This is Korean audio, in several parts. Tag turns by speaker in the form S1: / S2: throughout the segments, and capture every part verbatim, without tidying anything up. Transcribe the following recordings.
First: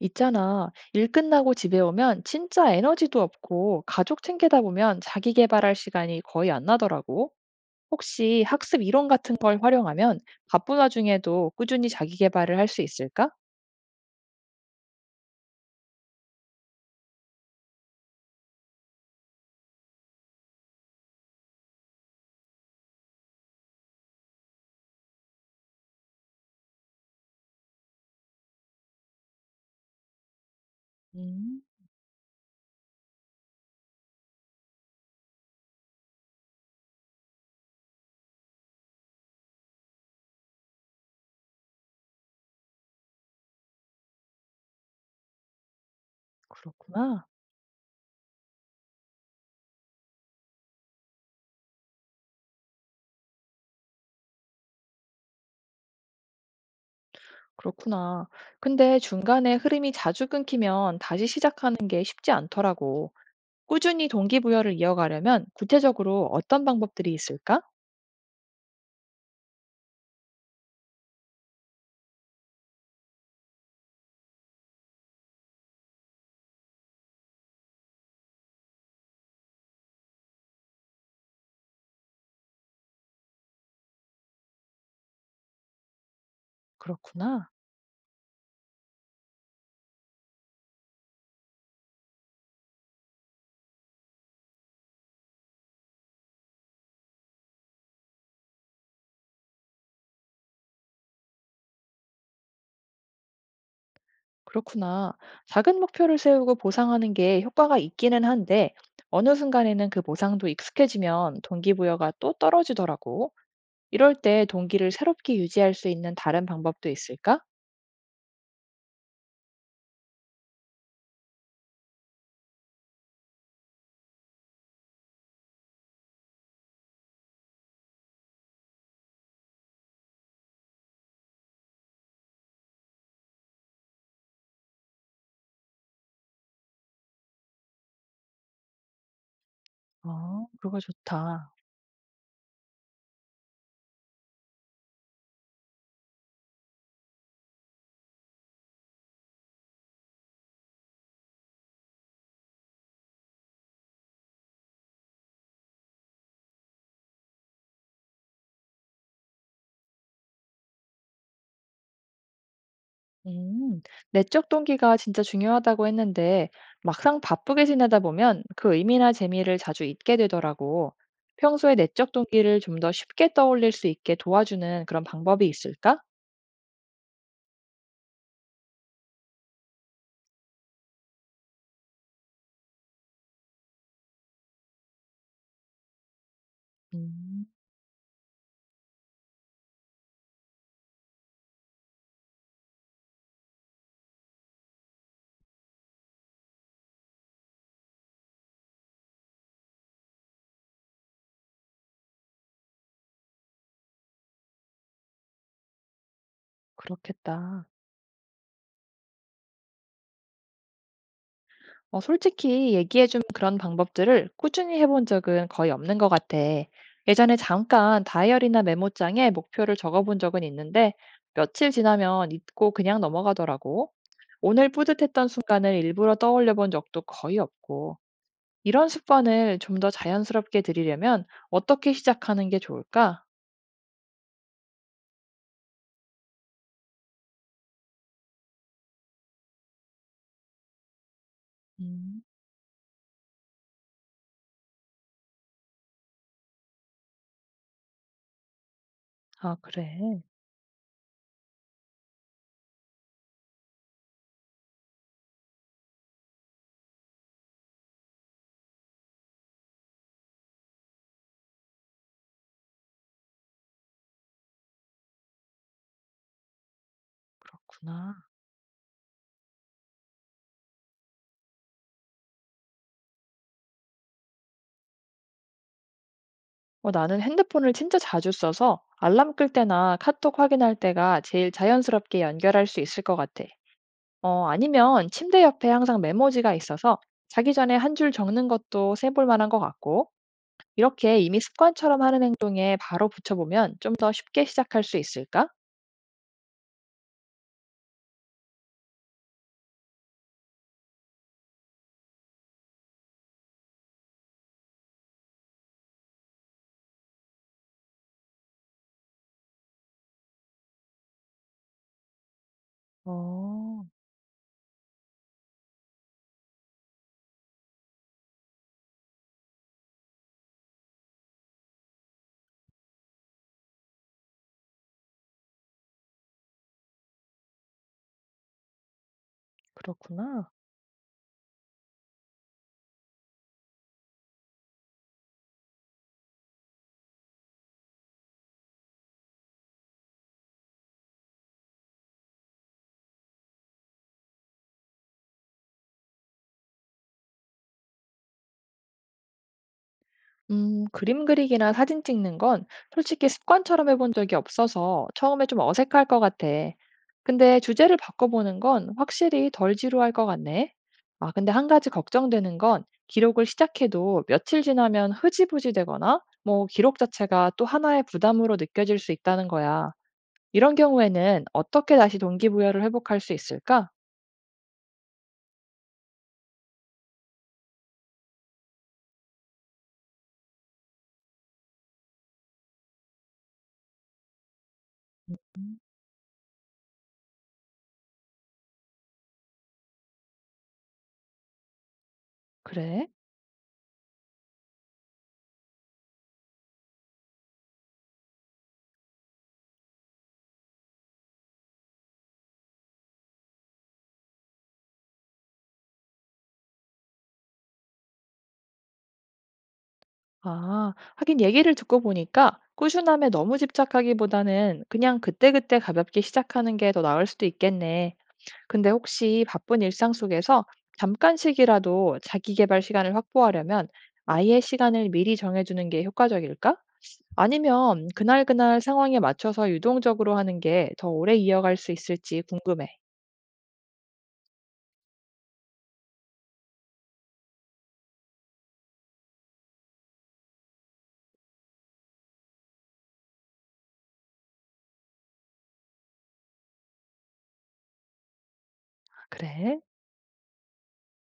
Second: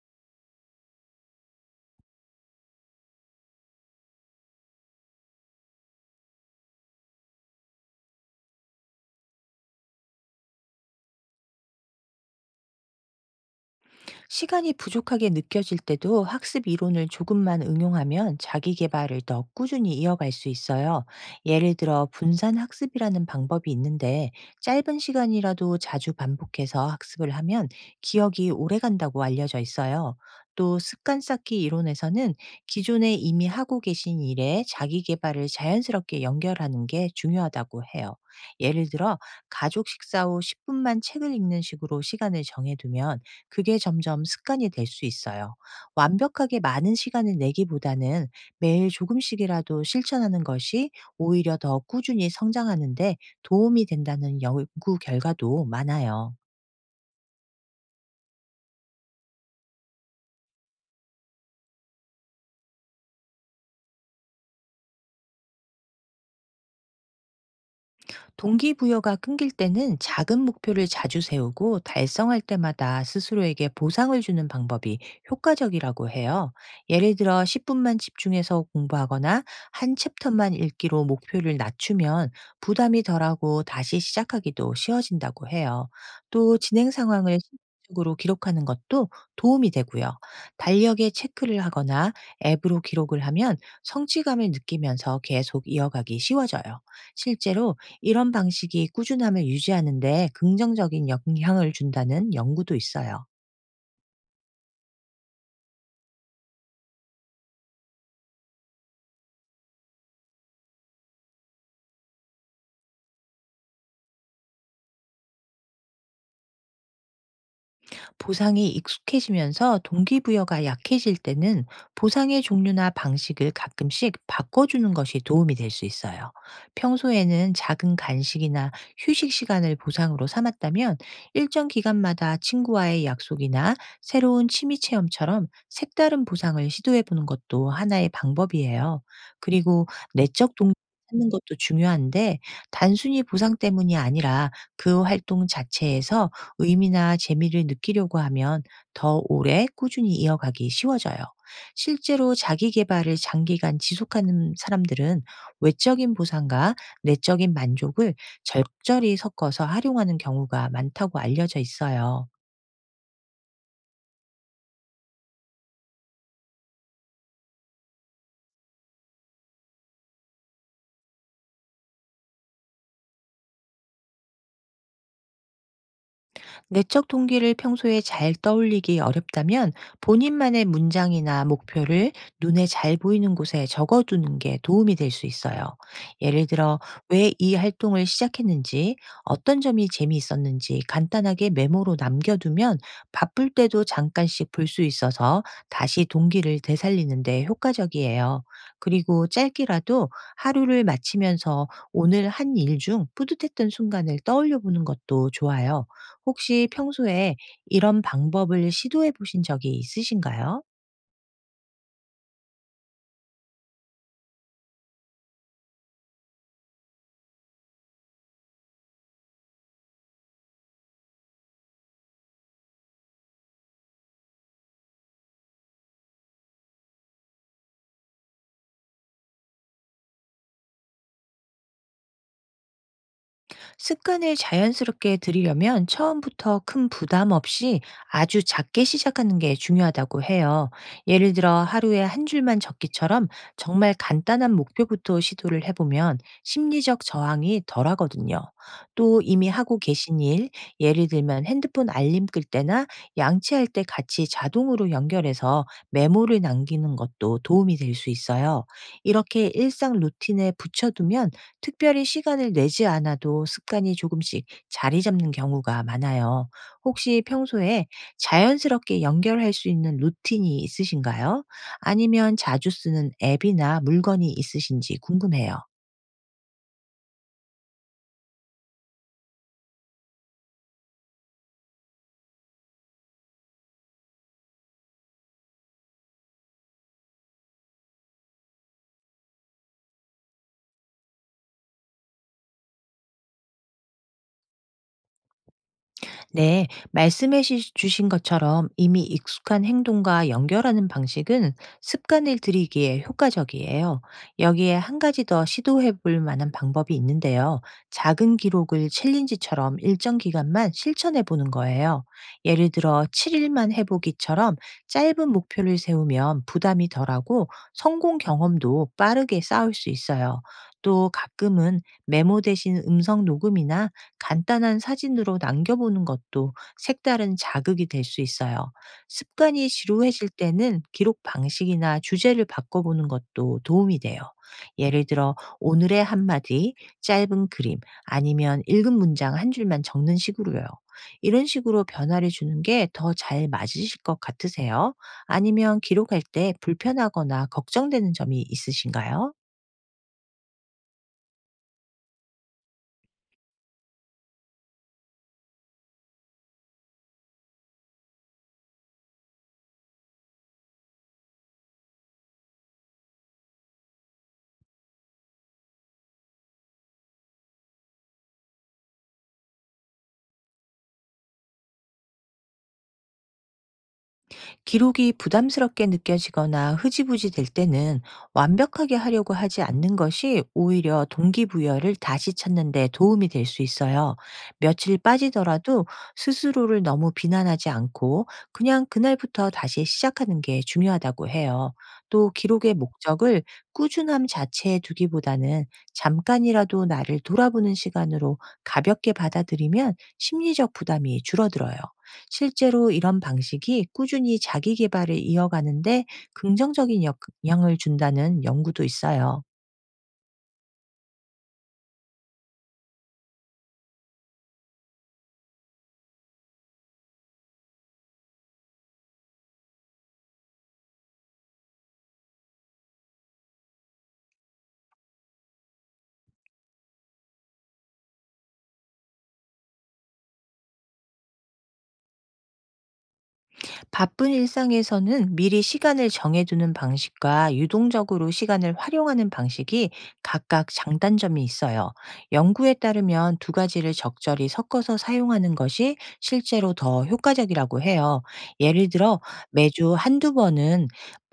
S1: 있잖아. 일 끝나고 집에 오면 진짜 에너지도 없고 가족 챙기다 보면 자기 개발할 시간이 거의 안 나더라고. 혹시 학습 이론 같은 걸 활용하면 바쁜 와중에도 꾸준히 자기 개발을 할 수 있을까?
S2: 시간이 부족하게 느껴질 때도 학습 이론을 조금만 응용하면 자기 개발을 더 꾸준히 이어갈 수 있어요. 예를 들어 분산 학습이라는 방법이 있는데 짧은 시간이라도 자주 반복해서 학습을 하면 기억이 오래 간다고 알려져 있어요. 또 습관 쌓기
S1: 음,
S2: 이론에서는 기존에 이미 하고 계신 일에 자기 개발을 자연스럽게 연결하는 게 중요하다고 해요. 예를 들어 가족 식사 후 십 분만 책을 읽는 식으로 시간을 정해두면 그게 점점 습관이 될 수 있어요. 완벽하게 많은
S1: 그렇구나.
S2: 시간을 내기보다는 매일 조금씩이라도 실천하는 것이 오히려 더 꾸준히 성장하는데 도움이 된다는 연구 결과도 많아요.
S1: 그렇구나. 근데 중간에 흐름이 자주 끊기면 다시 시작하는 게 쉽지 않더라고. 꾸준히 동기부여를 이어가려면 구체적으로 어떤 방법들이 있을까?
S2: 동기부여가 끊길 때는 작은 목표를 자주 세우고 달성할 때마다 스스로에게 보상을 주는 방법이 효과적이라고 해요. 예를 들어 십 분만 집중해서 공부하거나 한 챕터만 읽기로 목표를 낮추면 부담이 덜하고 다시 시작하기도 쉬워진다고 해요. 또 진행 상황을
S1: 그렇구나.
S2: 실질적으로 기록하는 것도 도움이 되고요. 달력에 체크를 하거나 앱으로 기록을 하면 성취감을 느끼면서 계속 이어가기 쉬워져요. 실제로 이런 방식이 꾸준함을 유지하는 데 긍정적인 영향을 준다는 연구도 있어요.
S1: 그렇구나. 작은 목표를 세우고 보상하는 게 효과가 있기는 한데, 어느 순간에는 그 보상도 익숙해지면 동기부여가 또 떨어지더라고. 이럴 때 동기를 새롭게 유지할 수 있는 다른 방법도 있을까?
S2: 보상이 익숙해지면서 동기부여가 약해질 때는 보상의 종류나 방식을 가끔씩 바꿔주는 것이 도움이 될 수 있어요. 평소에는 작은 간식이나 휴식 시간을 보상으로 삼았다면 일정 기간마다 친구와의 약속이나 새로운 취미 체험처럼 색다른 보상을 시도해 보는 것도 하나의 방법이에요. 그리고
S1: 어,
S2: 내적 동기를
S1: 그거
S2: 찾는
S1: 좋다.
S2: 것도 중요한데 단순히 보상 때문이 아니라 그 활동 자체에서 의미나 재미를 느끼려고 하면 더 오래 꾸준히 이어가기 쉬워져요. 실제로 자기 개발을 장기간 지속하는 사람들은 외적인 보상과 내적인 만족을 적절히 섞어서 활용하는 경우가 많다고 알려져 있어요.
S1: 음, 내적 동기가 진짜 중요하다고 했는데 막상 바쁘게 지내다 보면 그 의미나 재미를 자주 잊게 되더라고. 평소에 내적 동기를 좀 더 쉽게 떠올릴 수 있게 도와주는 그런 방법이 있을까?
S2: 내적 동기를 평소에 잘 떠올리기 어렵다면 본인만의 문장이나 목표를 눈에 잘 보이는 곳에 적어두는 게 도움이 될 수 있어요. 예를 들어, 왜
S1: 음,
S2: 이 활동을 시작했는지, 어떤 점이 재미있었는지 간단하게 메모로 남겨두면 바쁠 때도 잠깐씩 볼 수 있어서 다시 동기를 되살리는데 효과적이에요. 그리고 짧게라도 하루를 마치면서 오늘 한 일 중 뿌듯했던 순간을 떠올려 보는 것도 좋아요. 혹시 평소에
S1: 그렇겠다.
S2: 이런 방법을 시도해 보신 적이 있으신가요?
S1: 어, 솔직히 얘기해준 그런 방법들을 꾸준히 해본 적은 거의 없는 것 같아. 예전에 잠깐 다이어리나 메모장에 목표를 적어본 적은 있는데 며칠 지나면 잊고 그냥 넘어가더라고. 오늘 뿌듯했던 순간을 일부러 떠올려 본 적도 거의 없고. 이런 습관을 좀 더 자연스럽게 들이려면 어떻게 시작하는 게 좋을까?
S2: 습관을 자연스럽게 들이려면 처음부터 큰 부담 없이 아주 작게 시작하는 게 중요하다고 해요. 예를 들어 하루에
S1: 음,
S2: 한 줄만 적기처럼 정말 간단한 목표부터 시도를 해보면 심리적 저항이 덜하거든요. 또 이미
S1: 아,
S2: 하고 계신
S1: 그래.
S2: 일, 예를 들면 핸드폰 알림 끌 때나 양치할 때 같이 자동으로 연결해서 메모를 남기는 것도 도움이 될 수 있어요. 이렇게 일상 루틴에 붙여두면 특별히 시간을 내지 않아도 습관이 조금씩 자리 잡는 경우가 많아요. 혹시 평소에
S1: 그렇구나.
S2: 자연스럽게 연결할 수 있는 루틴이 있으신가요? 아니면 자주 쓰는 앱이나 물건이 있으신지 궁금해요.
S1: 어, 나는 핸드폰을 진짜 자주 써서 알람 끌 때나 카톡 확인할 때가 제일 자연스럽게 연결할 수 있을 것 같아. 어, 아니면 침대 옆에 항상 메모지가 있어서 자기 전에 한 줄 적는 것도 세볼 만한 것 같고, 이렇게 이미 습관처럼 하는 행동에 바로 붙여보면 좀 더 쉽게 시작할 수 있을까?
S2: 네, 말씀해 시- 주신 것처럼 이미 익숙한 행동과 연결하는 방식은 습관을 들이기에 효과적이에요. 여기에 한 가지 더 시도해 볼 만한 방법이 있는데요. 작은 기록을 챌린지처럼 일정 기간만 실천해 보는 거예요. 예를 들어 칠 일만
S1: 어,
S2: 해보기처럼 짧은 목표를 세우면 부담이 덜하고 성공 경험도 빠르게 쌓을 수 있어요. 또 가끔은 메모 대신 음성 녹음이나 간단한 사진으로 남겨보는 것도 색다른 자극이 될 수 있어요. 습관이 지루해질
S1: 그렇구나.
S2: 때는 기록 방식이나 주제를 바꿔보는 것도 도움이 돼요. 예를 들어, 오늘의 한마디, 짧은 그림, 아니면 읽은 문장 한 줄만 적는 식으로요. 이런 식으로 변화를 주는 게 더 잘 맞으실 것 같으세요? 아니면 기록할 때 불편하거나 걱정되는 점이 있으신가요?
S1: 음, 그림 그리기나 사진 찍는 건 솔직히 습관처럼 해본 적이 없어서 처음에 좀 어색할 것 같아. 근데 주제를 바꿔보는 건 확실히 덜 지루할 것 같네. 아, 근데 한 가지 걱정되는 건 기록을 시작해도 며칠 지나면 흐지부지 되거나 뭐 기록 자체가 또 하나의 부담으로 느껴질 수 있다는 거야. 이런 경우에는 어떻게 다시 동기부여를 회복할 수 있을까?
S2: 기록이 부담스럽게 느껴지거나 흐지부지 될 때는 완벽하게 하려고 하지 않는 것이 오히려 동기부여를 다시 찾는 데 도움이 될 수 있어요. 며칠
S1: 음,
S2: 빠지더라도 스스로를 너무 비난하지 않고 그냥 그날부터 다시 시작하는 게 중요하다고 해요. 또 기록의
S1: 그래.
S2: 목적을 꾸준함 자체에 두기보다는 잠깐이라도 나를 돌아보는 시간으로 가볍게 받아들이면 심리적 부담이 줄어들어요. 실제로 이런 방식이 꾸준히 자기 계발을 이어가는데 긍정적인 역 영향을 준다는 연구도 있어요.
S1: 아, 하긴 얘기를 듣고 보니까 꾸준함에 너무 집착하기보다는 그냥 그때그때 가볍게 시작하는 게 더 나을 수도 있겠네. 근데 혹시 바쁜 일상 속에서 잠깐씩이라도 자기 개발 시간을 확보하려면 아예 시간을 미리 정해주는 게 효과적일까? 아니면 그날그날 상황에 맞춰서 유동적으로 하는 게 더 오래 이어갈 수 있을지 궁금해.
S2: 바쁜 일상에서는 미리 시간을 정해두는 방식과 유동적으로 시간을 활용하는 방식이 각각 장단점이 있어요. 연구에 따르면 두 가지를 적절히 섞어서 사용하는 것이 실제로 더 효과적이라고 해요. 예를 들어
S1: 그래?
S2: 매주 한두 번은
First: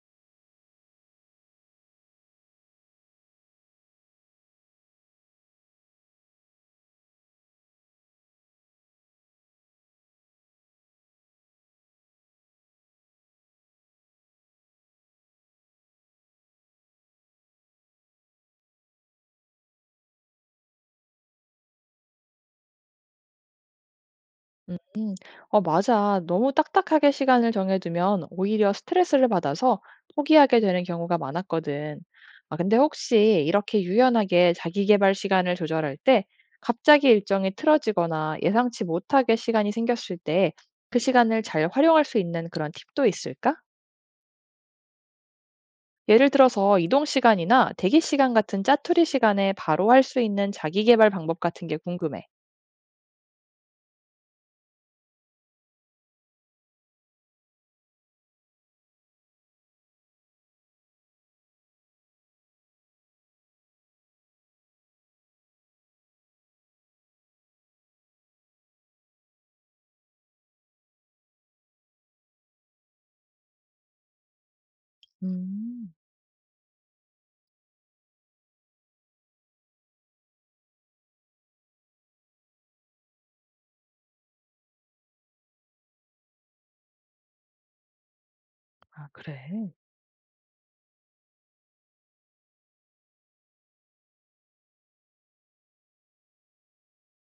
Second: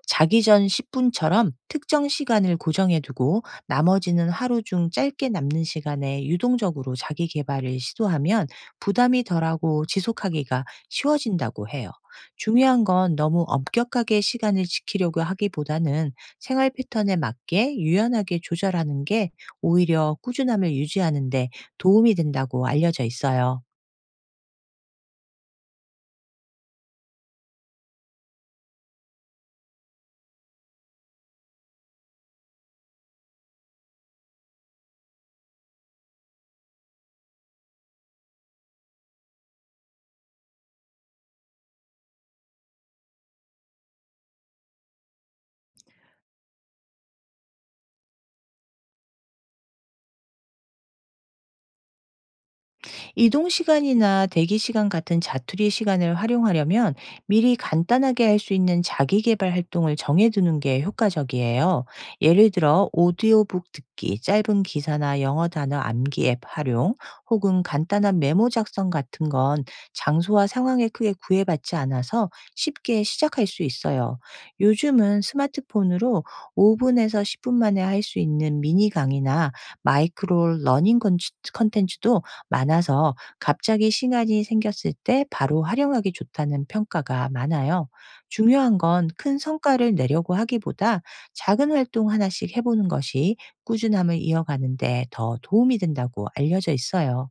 S2: 자기 전 십 분처럼 특정 시간을 고정해두고 나머지는 하루 중 짧게 남는 시간에 유동적으로 자기 개발을 시도하면 부담이 덜하고 지속하기가 쉬워진다고 해요. 중요한 건 너무 엄격하게 시간을 지키려고 하기보다는 생활 패턴에 맞게 유연하게 조절하는 게 오히려 꾸준함을 유지하는 데 도움이 된다고 알려져 있어요.
S1: 어, 맞아. 너무 딱딱하게 시간을 정해두면 오히려 스트레스를 받아서 포기하게 되는 경우가 많았거든. 아, 근데 혹시 이렇게 유연하게 자기 개발 시간을 조절할 때 갑자기 일정이 틀어지거나 예상치 못하게 시간이 생겼을 때 그 시간을 잘 활용할 수 있는 그런 팁도 있을까? 예를 들어서 이동 시간이나 대기 시간 같은 짜투리 시간에 바로 할 수 있는 자기 개발 방법 같은 게 궁금해.
S2: 이동 시간이나 대기 시간 같은 자투리 시간을 활용하려면 미리 간단하게 할 수 있는 자기 개발 활동을 정해두는 게 효과적이에요. 예를 들어 오디오북 듣기, 짧은 기사나 영어 단어 암기 앱 활용, 혹은 간단한 메모 작성 같은 건 장소와 상황에 크게 구애받지 않아서 쉽게 시작할 수 있어요. 요즘은
S1: 음,
S2: 스마트폰으로 오 분에서 십 분 만에 할 수 있는 미니 강의나 마이크로 러닝 콘- 컨텐츠도 많아서 갑자기 시간이 생겼을 때 바로 활용하기 좋다는 평가가 많아요. 중요한
S1: 아,
S2: 건 큰
S1: 그래.
S2: 성과를 내려고 하기보다 작은 활동 하나씩 해보는 것이 꾸준함을 이어가는데 더 도움이 된다고 알려져 있어요.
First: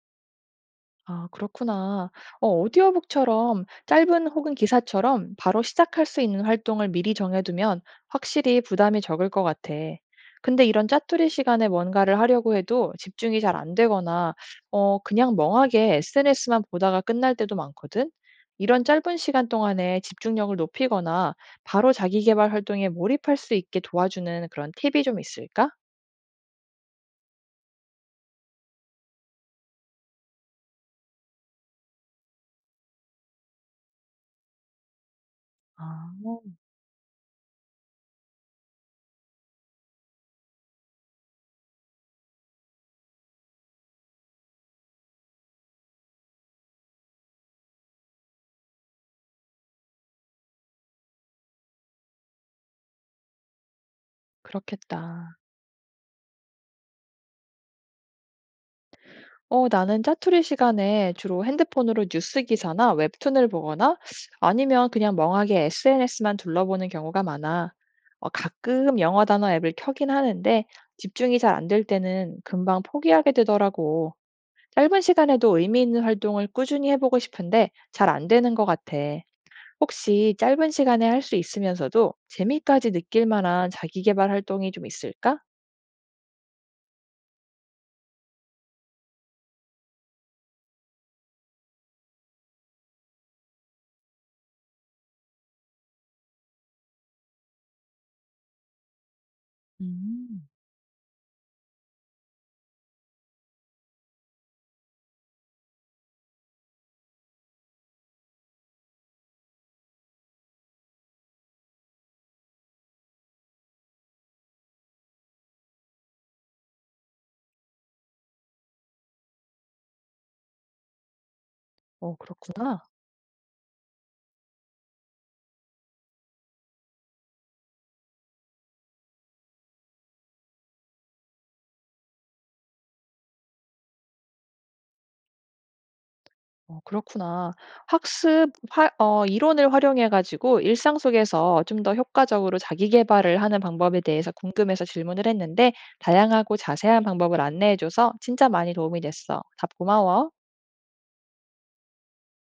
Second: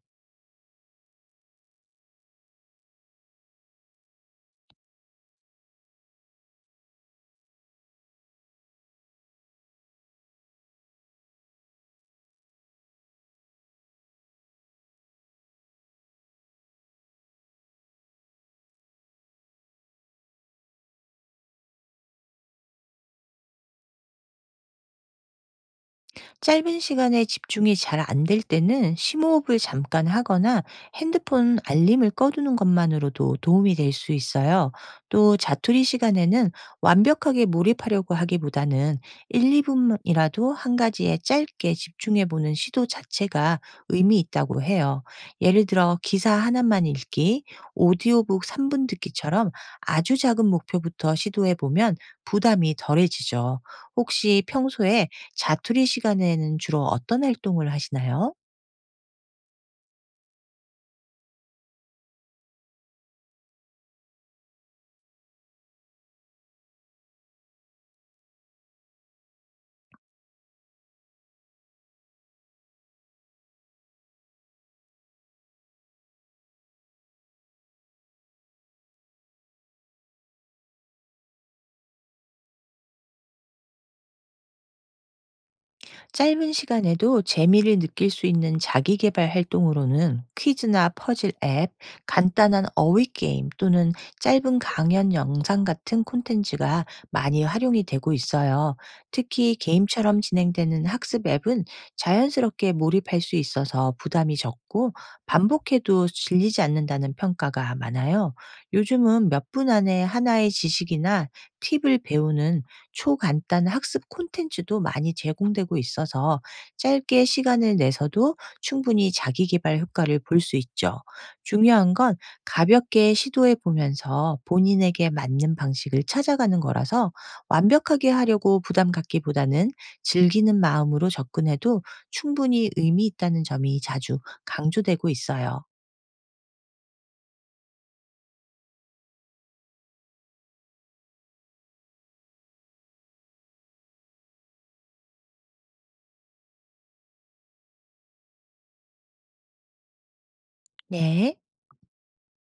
S1: 아, 그렇구나. 어, 오디오북처럼 짧은 혹은 기사처럼 바로 시작할 수 있는 활동을 미리 정해두면 확실히 부담이 적을 것 같아. 근데 이런 짜투리 시간에 뭔가를 하려고 해도 집중이 잘 안 되거나, 어, 그냥 멍하게 에스엔에스만 보다가 끝날 때도 많거든? 이런 짧은 시간 동안에 집중력을 높이거나 바로 자기 개발 활동에 몰입할 수 있게 도와주는 그런 팁이 좀 있을까?
S2: 짧은 시간에 집중이 잘 안될 때는 심호흡을 잠깐 하거나 핸드폰 알림을 꺼두는 것만으로도 도움이 될 수 있어요. 또 자투리
S1: 아,
S2: 시간에는 완벽하게 몰입하려고 하기보다는 일, 이 분이라도 한 가지에 짧게 집중해 보는 시도 자체가 의미 있다고 해요. 예를 들어 기사 하나만 읽기, 오디오북 삼 분 듣기처럼 아주 작은 목표부터 시도해 보면 부담이 덜해지죠. 혹시 평소에
S1: 그렇겠다.
S2: 자투리 시간에는 주로 어떤 활동을 하시나요?
S1: 어, 나는 짜투리 시간에 주로 핸드폰으로 뉴스 기사나 웹툰을 보거나 아니면 그냥 멍하게 에스엔에스만 둘러보는 경우가 많아. 어, 가끔 영어 단어 앱을 켜긴 하는데 집중이 잘 안 될 때는 금방 포기하게 되더라고. 짧은 시간에도 의미 있는 활동을 꾸준히 해보고 싶은데 잘 안 되는 것 같아. 혹시 짧은 시간에 할 수 있으면서도 재미까지 느낄 만한 자기 계발 활동이 좀 있을까?
S2: 짧은 시간에도 재미를 느낄 수 있는 자기 개발 활동으로는 퀴즈나 퍼즐 앱, 간단한 어휘 게임 또는 짧은 강연 영상 같은 콘텐츠가 많이 활용이 되고 있어요. 특히 게임처럼
S1: 음.
S2: 진행되는 학습 앱은 자연스럽게 몰입할 수 있어서 부담이 적고 반복해도 질리지 않는다는 평가가 많아요. 요즘은 몇 분 안에 하나의 지식이나 팁을 배우는 초간단 학습 콘텐츠도 많이 제공되고 있어서 짧게 시간을 내서도 충분히 자기 개발 효과를 볼 수 있죠. 중요한 건
S1: 어 그렇구나.
S2: 가볍게 시도해 보면서 본인에게 맞는 방식을 찾아가는 거라서 완벽하게 하려고 부담 갖기보다는 즐기는 마음으로 접근해도 충분히 의미 있다는 점이 자주 강조되고 있어요.
S1: 어 그렇구나. 학습 화- 어 이론을 활용해 가지고 일상 속에서 좀 더 효과적으로 자기 개발을 하는 방법에 대해서 궁금해서 질문을 했는데 다양하고 자세한 방법을 안내해 줘서 진짜 많이 도움이 됐어. 답 고마워.
S2: 네.